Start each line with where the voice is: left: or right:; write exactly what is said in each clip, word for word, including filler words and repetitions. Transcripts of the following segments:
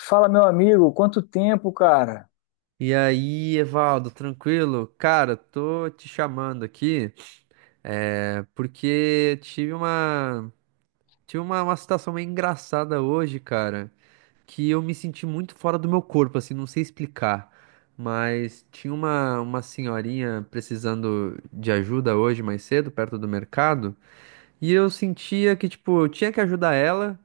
left: Fala, meu amigo, quanto tempo, cara?
right: E aí, Evaldo, tranquilo? Cara, tô te chamando aqui, é, porque tive uma, tive uma, uma situação meio engraçada hoje, cara, que eu me senti muito fora do meu corpo, assim, não sei explicar. Mas tinha uma, uma senhorinha precisando de ajuda hoje mais cedo, perto do mercado. E eu sentia que, tipo, eu tinha que ajudar ela,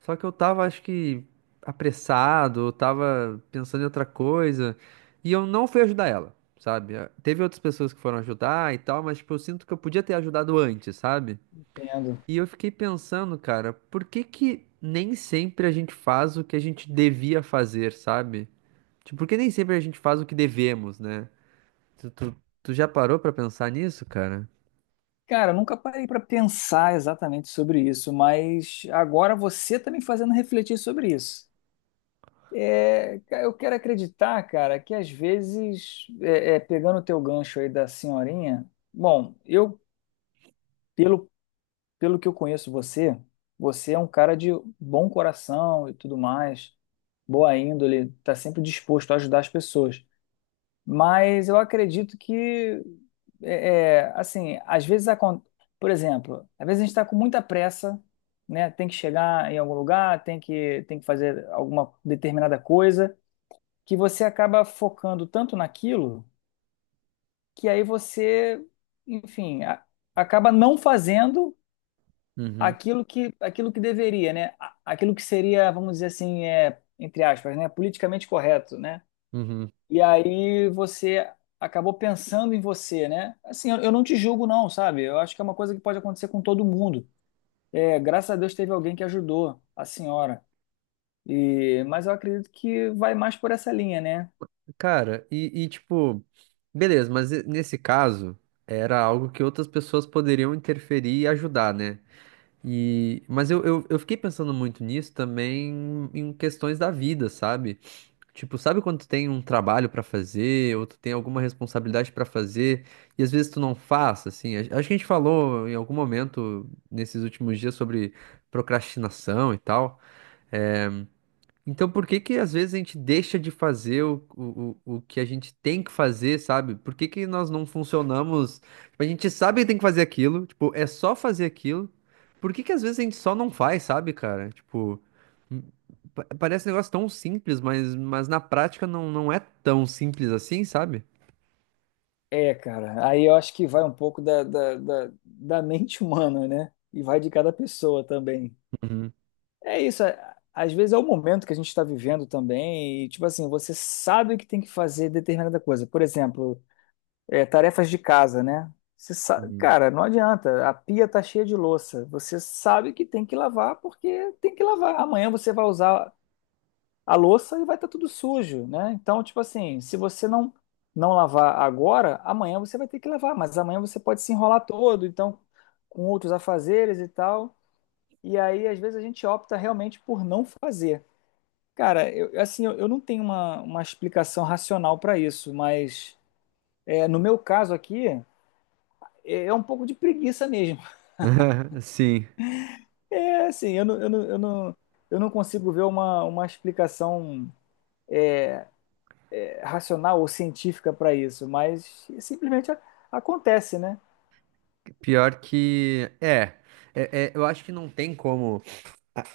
right: só que eu tava, acho que, apressado, eu tava pensando em outra coisa, e eu não fui ajudar ela, sabe? Ah, teve outras pessoas que foram ajudar e tal, mas, tipo, eu sinto que eu podia ter ajudado antes, sabe?
left: Entendo.
right: E eu fiquei pensando, cara, por que que nem sempre a gente faz o que a gente devia fazer, sabe? Tipo, por que nem sempre a gente faz o que devemos, né? Tu, tu, tu já parou pra pensar nisso, cara?
left: Cara, eu nunca parei para pensar exatamente sobre isso, mas agora você tá me fazendo refletir sobre isso. É, ca- eu quero acreditar, cara, que às vezes, é, é, pegando o teu gancho aí da senhorinha, bom, eu, pelo, pelo que eu conheço você, você é um cara de bom coração e tudo mais, boa índole, tá sempre disposto a ajudar as pessoas. Mas eu acredito que, é, é, assim, às vezes, acon- por exemplo, às vezes a gente está com muita pressa, né? Tem que chegar em algum lugar, tem que, tem que fazer alguma determinada coisa, que você acaba focando tanto naquilo que aí você, enfim, a- acaba não fazendo
right: Uhum,
left: aquilo que, aquilo que deveria, né? A- Aquilo que seria, vamos dizer assim, é, entre aspas, né? Politicamente correto, né?
right: uhum.
left: E aí você acabou pensando em você, né? Assim, eu eu não te julgo, não, sabe? Eu acho que é uma coisa que pode acontecer com todo mundo. É, graças a Deus teve alguém que ajudou a senhora. E, mas eu acredito que vai mais por essa linha, né?
right: Cara, e, e, tipo, beleza, mas e- nesse caso era algo que outras pessoas poderiam interferir e ajudar, né? E, mas eu, eu, eu fiquei pensando muito nisso também em questões da vida, sabe? Tipo, sabe quando tu tem um trabalho pra fazer ou tu tem alguma responsabilidade pra fazer e às vezes tu não faz, assim? A- Acho que a gente falou em algum momento nesses últimos dias sobre procrastinação e tal. Então, por que que às vezes a gente deixa de fazer o, o, o o que a gente tem que fazer, sabe? Por que que nós não funcionamos? Tipo, a gente sabe que tem que fazer aquilo, tipo, é só fazer aquilo. Por que que às vezes a gente só não faz, sabe, cara? Tipo, m- pa- parece um negócio tão simples, mas, mas na prática não, não é tão simples assim, sabe?
left: É, cara. Aí eu acho que vai um pouco da, da, da, da mente humana, né? E vai de cada pessoa também.
right: Uhum,
left: É isso. é- Às vezes é o momento que a gente está vivendo também. E, tipo assim, você sabe que tem que fazer determinada coisa. Por exemplo, é, tarefas de casa, né? Você sabe,
right: uhum.
left: cara, não adianta. A pia tá cheia de louça. Você sabe que tem que lavar porque tem que lavar. Amanhã você vai usar a louça e vai estar tudo sujo, né? Então, tipo assim, se você não não lavar agora, amanhã você vai ter que lavar, mas amanhã você pode se enrolar todo, então com outros afazeres e tal. E aí, às vezes a gente opta realmente por não fazer. Cara, eu, assim, eu, eu não tenho uma, uma explicação racional para isso, mas é, no meu caso aqui é é um pouco de preguiça mesmo.
right: Sim,
left: É assim, eu não, eu não, eu não, eu não consigo ver uma, uma explicação é, racional ou científica para isso, mas simplesmente a- acontece, né?
right: pior que é, é, é, eu acho que não tem como.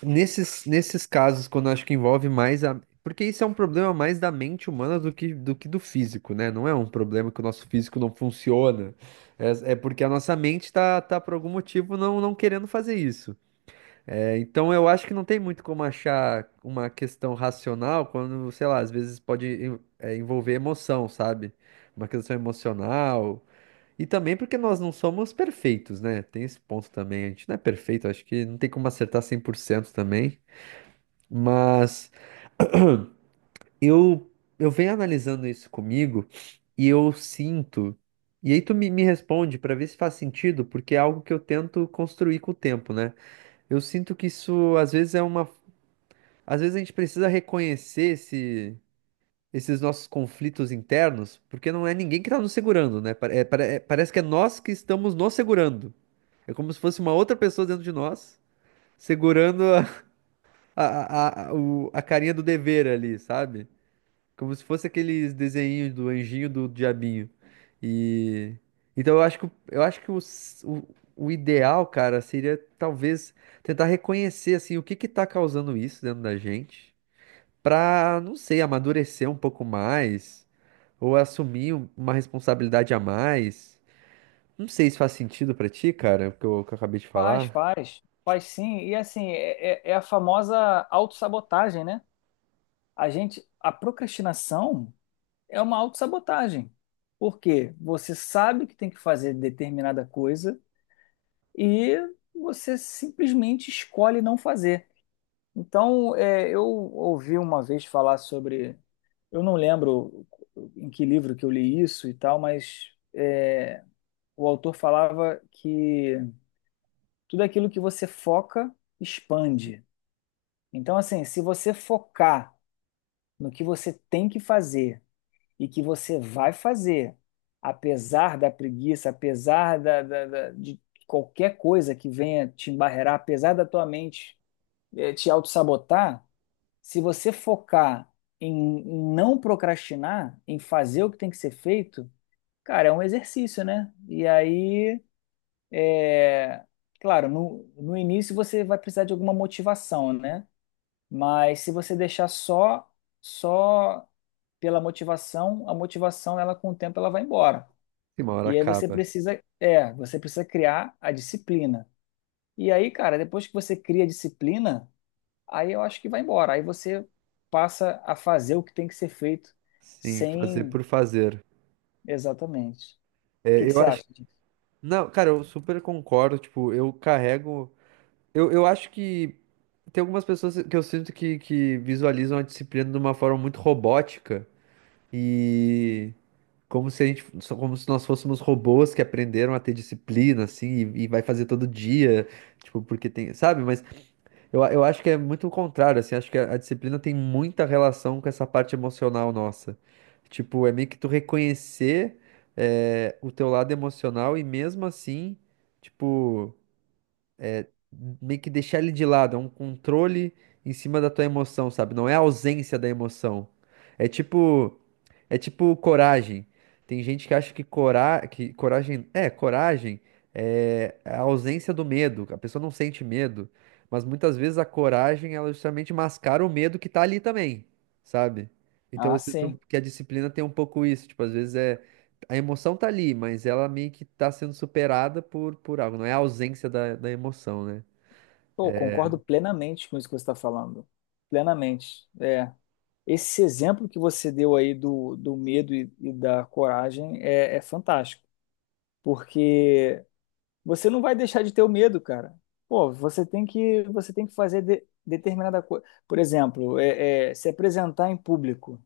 right: Nesses, nesses casos, quando eu acho que envolve mais a. Porque isso é um problema mais da mente humana do que do que do físico, né? Não é um problema que o nosso físico não funciona. É, é porque a nossa mente tá, tá por algum motivo não, não querendo fazer isso. É, então eu acho que não tem muito como achar uma questão racional quando, sei lá, às vezes pode em- é, envolver emoção, sabe? Uma questão emocional. E também porque nós não somos perfeitos, né? Tem esse ponto também. A gente não é perfeito, acho que não tem como acertar cem por cento também. Mas eu eu venho analisando isso comigo e eu sinto. E aí tu me, me responde para ver se faz sentido, porque é algo que eu tento construir com o tempo, né? Eu sinto que isso às vezes é uma, às vezes a gente precisa reconhecer esse, esses nossos conflitos internos, porque não é ninguém que está nos segurando, né? Pa- é- pare- é- parece que é nós que estamos nos segurando. É como se fosse uma outra pessoa dentro de nós segurando a, a, a, a o- a carinha do dever ali, sabe? Como se fosse aqueles desenhinhos do anjinho do diabinho. E então eu acho que o- eu acho que o, s- o, o ideal, cara, seria talvez tentar reconhecer assim o que que tá causando isso dentro da gente, pra, não sei, amadurecer um pouco mais ou assumir um- uma responsabilidade a mais. Não sei se faz sentido pra ti, cara, o que eu, o que eu acabei de
left: Faz,
right: falar.
left: faz, faz sim. E assim, é, é é a famosa autossabotagem, né? A gente, a procrastinação é uma autossabotagem. Por quê? Você sabe que tem que fazer determinada coisa e você simplesmente escolhe não fazer. Então, é, eu ouvi uma vez falar sobre. Eu não lembro em que livro que eu li isso e tal, mas é, o autor falava que tudo aquilo que você foca expande. Então, assim, se você focar no que você tem que fazer e que você vai fazer, apesar da preguiça, apesar da, da- da- de qualquer coisa que venha te embarrear, apesar da tua mente, eh, te autossabotar. Se você focar em em não procrastinar, em fazer o que tem que ser feito, cara, é um exercício, né? E aí, é, claro, no, no início você vai precisar de alguma motivação, né? Mas se você deixar só só pela motivação, a motivação ela com o tempo ela vai embora.
right: Sim, uma hora
left: E aí você
right: acaba.
left: precisa, é, você precisa criar a disciplina. E aí, cara, depois que você cria a disciplina, aí eu acho que vai embora. Aí você passa a fazer o que tem que ser feito
right: Sim, fazer
left: sem.
right: por fazer.
left: Exatamente. O que
right: É,
left: que
right: eu
left: você
right: acho.
left: acha disso?
right: Não, cara, eu super concordo. Tipo, eu carrego. Eu, eu acho que tem algumas pessoas que eu sinto que, que visualizam a disciplina de uma forma muito robótica e como se a gente, só como se nós fôssemos robôs que aprenderam a ter disciplina, assim, e, e vai fazer todo dia, tipo, porque tem, sabe? Mas eu, eu acho que é muito o contrário, assim, acho que a, a disciplina tem muita relação com essa parte emocional nossa. Tipo, é meio que tu reconhecer, eh, o teu lado emocional e mesmo assim, tipo meio que deixar ele de lado, é um controle em cima da tua emoção, sabe? Não é a ausência da emoção. É tipo, é tipo coragem. Tem gente que acha que, cora... que coragem, é, coragem é a ausência do medo. A pessoa não sente medo, mas muitas vezes a coragem ela justamente mascara o medo que tá ali também, sabe? Então
left: Ah,
right: eu sinto
left: sim.
right: que a disciplina tem um pouco isso, tipo, às vezes é a emoção tá ali, mas ela meio que tá sendo superada por, por algo, não é a ausência da, da emoção, né?
left: Pô, concordo plenamente com isso que você está falando. Plenamente. É. Esse exemplo que você deu aí do, do medo e, e da coragem é, é fantástico. Porque você não vai deixar de ter o medo, cara. Pô, você tem que, você tem que fazer de- determinada coisa. Por exemplo, é, é, se apresentar em público.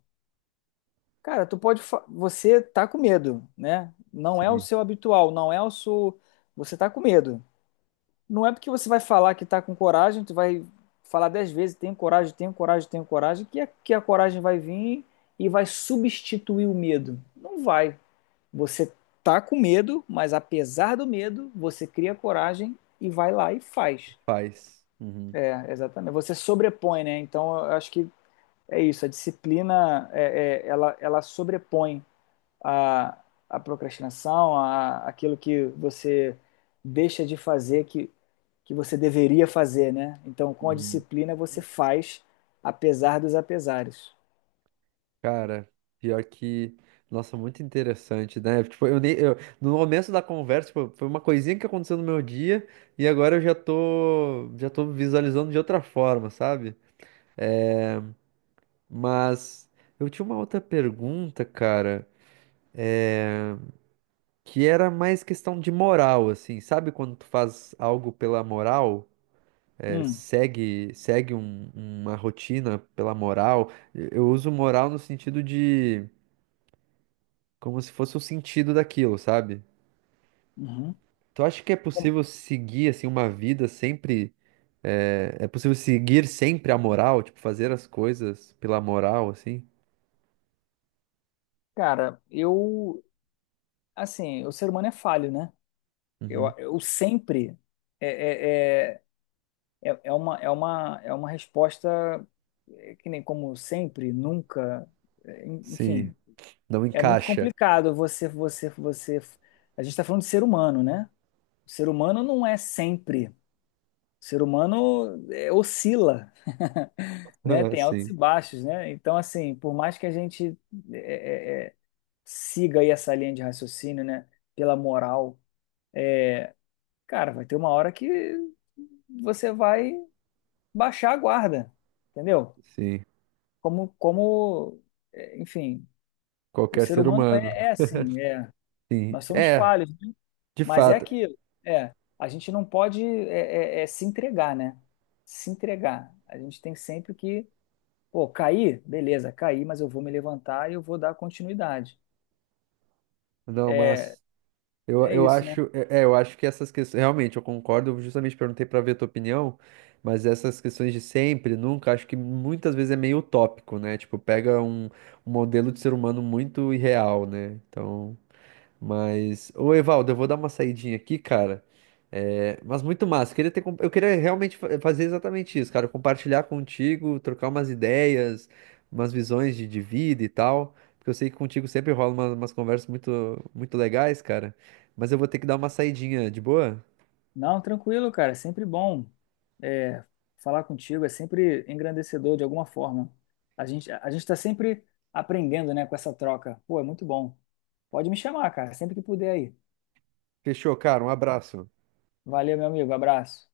left: Cara, tu pode. fa- Você tá com medo, né? Não é o
right: Sim.
left: seu habitual, não é o seu. Você tá com medo. Não é porque você vai falar que tá com coragem, tu vai falar dez vezes, tenho coragem, tenho coragem, tenho coragem, que a, que a coragem vai vir e vai substituir o medo. Não vai. Você tá com medo, mas apesar do medo, você cria coragem e vai lá e faz.
right: Faz. Uhum.
left: É, exatamente. Você sobrepõe, né? Então, eu acho que é isso. A disciplina, é, é, ela, ela sobrepõe a, a procrastinação, a, aquilo que você deixa de fazer que, que você deveria fazer, né? Então, com a
right: Uhum.
left: disciplina, você faz apesar dos apesares.
right: Cara, pior que. Nossa, muito interessante, né? Tipo, eu nem. Eu- no começo da conversa, tipo, foi uma coisinha que aconteceu no meu dia e agora eu já tô. Já tô visualizando de outra forma, sabe? Mas eu tinha uma outra pergunta, cara, que era mais questão de moral, assim, sabe? Quando tu faz algo pela moral, é,
left: Hum,
right: segue, segue um- uma rotina pela moral. Eu eu uso moral no sentido de como se fosse o sentido daquilo, sabe?
left: uhum.
right: Tu acha que é
left: Com-
right: possível seguir assim uma vida sempre é, é possível seguir sempre a moral, tipo fazer as coisas pela moral assim?
left: Cara, eu, assim, o ser humano é falho, né? Eu,
right: Uhum.
left: eu sempre é, é, é, é é uma, é uma, é uma resposta é, que nem como sempre, nunca, é,
right: Sim,
left: enfim.
right: não
left: É muito
right: encaixa.
left: complicado você, você, você. A gente está falando de ser humano, né? O ser humano não é sempre. O ser humano é, oscila, né?
right: Ah,
left: Tem altos
right: sim,
left: e baixos, né? Então, assim, por mais que a gente é, é, é, siga aí essa linha de raciocínio, né? Pela moral, cara, vai ter uma hora que você vai baixar a guarda, entendeu?
right: sim.
left: Como, como, é, enfim, o
right: Qualquer
left: ser
right: ser
left: humano
right: humano.
left: é, é assim, é.
right: Sim.
left: Nós somos
right: É,
left: falhos.
right: de
left: Mas é
right: fato.
left: aquilo, é, a gente não pode é, é, é, se entregar, né? Se entregar. A gente tem sempre que, pô, cair, beleza, cair, mas eu vou me levantar e eu vou dar continuidade.
right: Não,
left: É
right: mas eu,
left: É
right: eu
left: isso, né?
right: acho, é, é, eu acho que essas questões, realmente, eu concordo, eu justamente perguntei para ver a tua opinião, mas essas questões de sempre, nunca, acho que muitas vezes é meio utópico, né? Tipo, pega um, um modelo de ser humano muito irreal, né? Então. Mas, ô Evaldo, eu vou dar uma saidinha aqui, cara. É, mas muito massa. Eu queria ter, com- eu queria realmente fa- fazer exatamente isso, cara. Compartilhar contigo, trocar umas ideias, umas visões de, de vida e tal. Porque eu sei que contigo sempre rola uma- umas conversas muito, muito legais, cara. Mas eu vou ter que dar uma saidinha, de boa?
left: Não, tranquilo, cara, é sempre bom é, falar contigo, é sempre engrandecedor de alguma forma. A gente, a gente tá sempre aprendendo, né, com essa troca. Pô, é muito bom. Pode me chamar, cara, sempre que puder aí.
right: Fechou, cara. Um abraço.
left: Valeu, meu amigo, abraço.